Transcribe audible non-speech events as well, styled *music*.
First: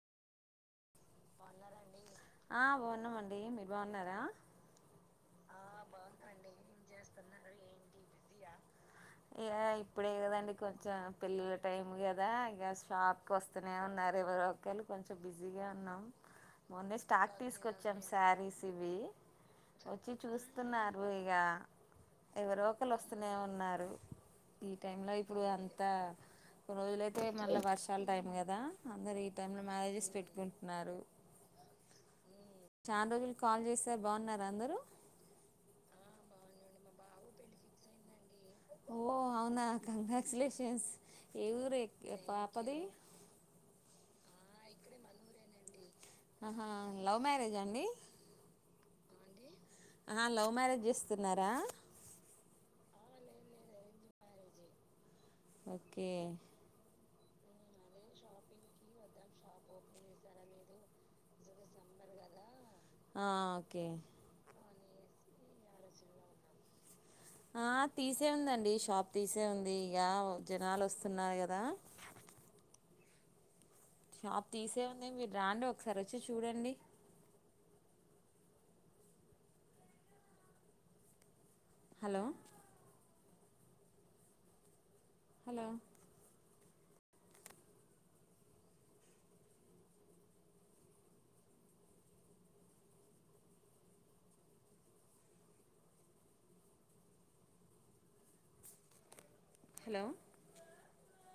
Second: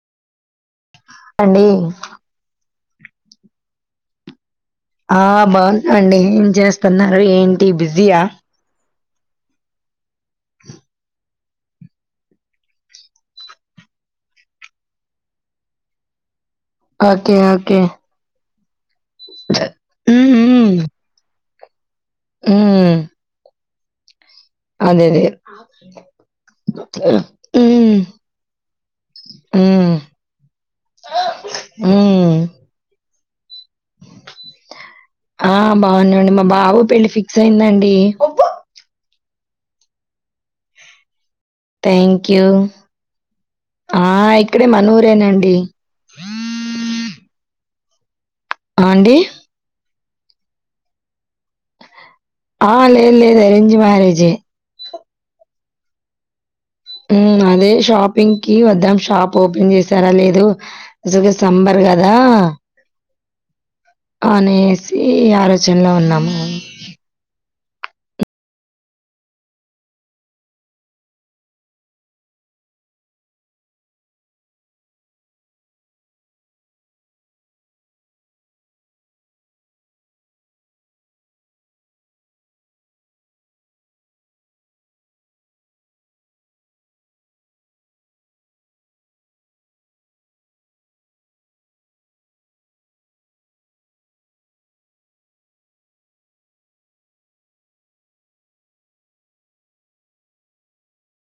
అండి న్నామండి మీరు బాన్నారా ఆ బావున్నామండి ఏం జేస్తున్నారు ఏంటి బిజీ ఆ ఇగ ఇప్పుడే కదండి కొంచెం పెళ్లిళ్ల టైమ్ గదా ఇగ షాప్కి వస్తనే ఉన్నారు ఎవరో ఒక్కొళ్ళు కొంచెం బిజీగా ఉన్నాం మొన్నే స్టాక్ ఓకే ఓకే తీసుకొచ్చాం శారీస్ ఇవి వచ్చి ఉమ్ ఉమ్ చూస్తున్నారు ఇగ ఎవరో ఒకలు ఉమ్ వస్తనే ఉన్నారు ఈ టైమ్ అదే లో అదే ఇప్పుడు అంతా కొన్ని రోజులైతే మళ్ళ ఉమ్ వర్షాల టైం కదా అందరు ఈ టైమ్ లో మ్యారేజెస్ పెట్టుకుంటున్నారు ఉమ్మ్ అన్ రోజులు కాల్ జేసే బాన్నార అందరూ ఆ బాగున్నాండి మా బాబు పెళ్లి ఫిక్స్ అయిందండి ఓ అవునా కంగ్రాచులేషన్స్ థ్యాంక్యూ ఆ ఇక్కడే మనూరేనండి ఆహా లవ్ మ్యారేజా అండి ఆ అండి ఆ లవ్ మ్యారేజ్ జేస్తున్నారా ఆ లేదు లేదు అరేంజ్ మ్యారేజే ఓకే మ్మ్ అదే షాపింగ్కి వద్దాం షాప్ ఓపెన్ చేసారా లేదు అసలుగా సమర్గ కదా ఆ.. ఓకే అనేసి ఆలోచనలో ఉన్నాము ఆ తీసే ఉందండి షాప్ తీసే ఉంది ఇగ జనాలు వస్తున్నారు కదా *inaudible* షాప్ తీసే ఉంది మీరు రాండి ఒకసారి వచ్చి చూడండి హలో హలో హలో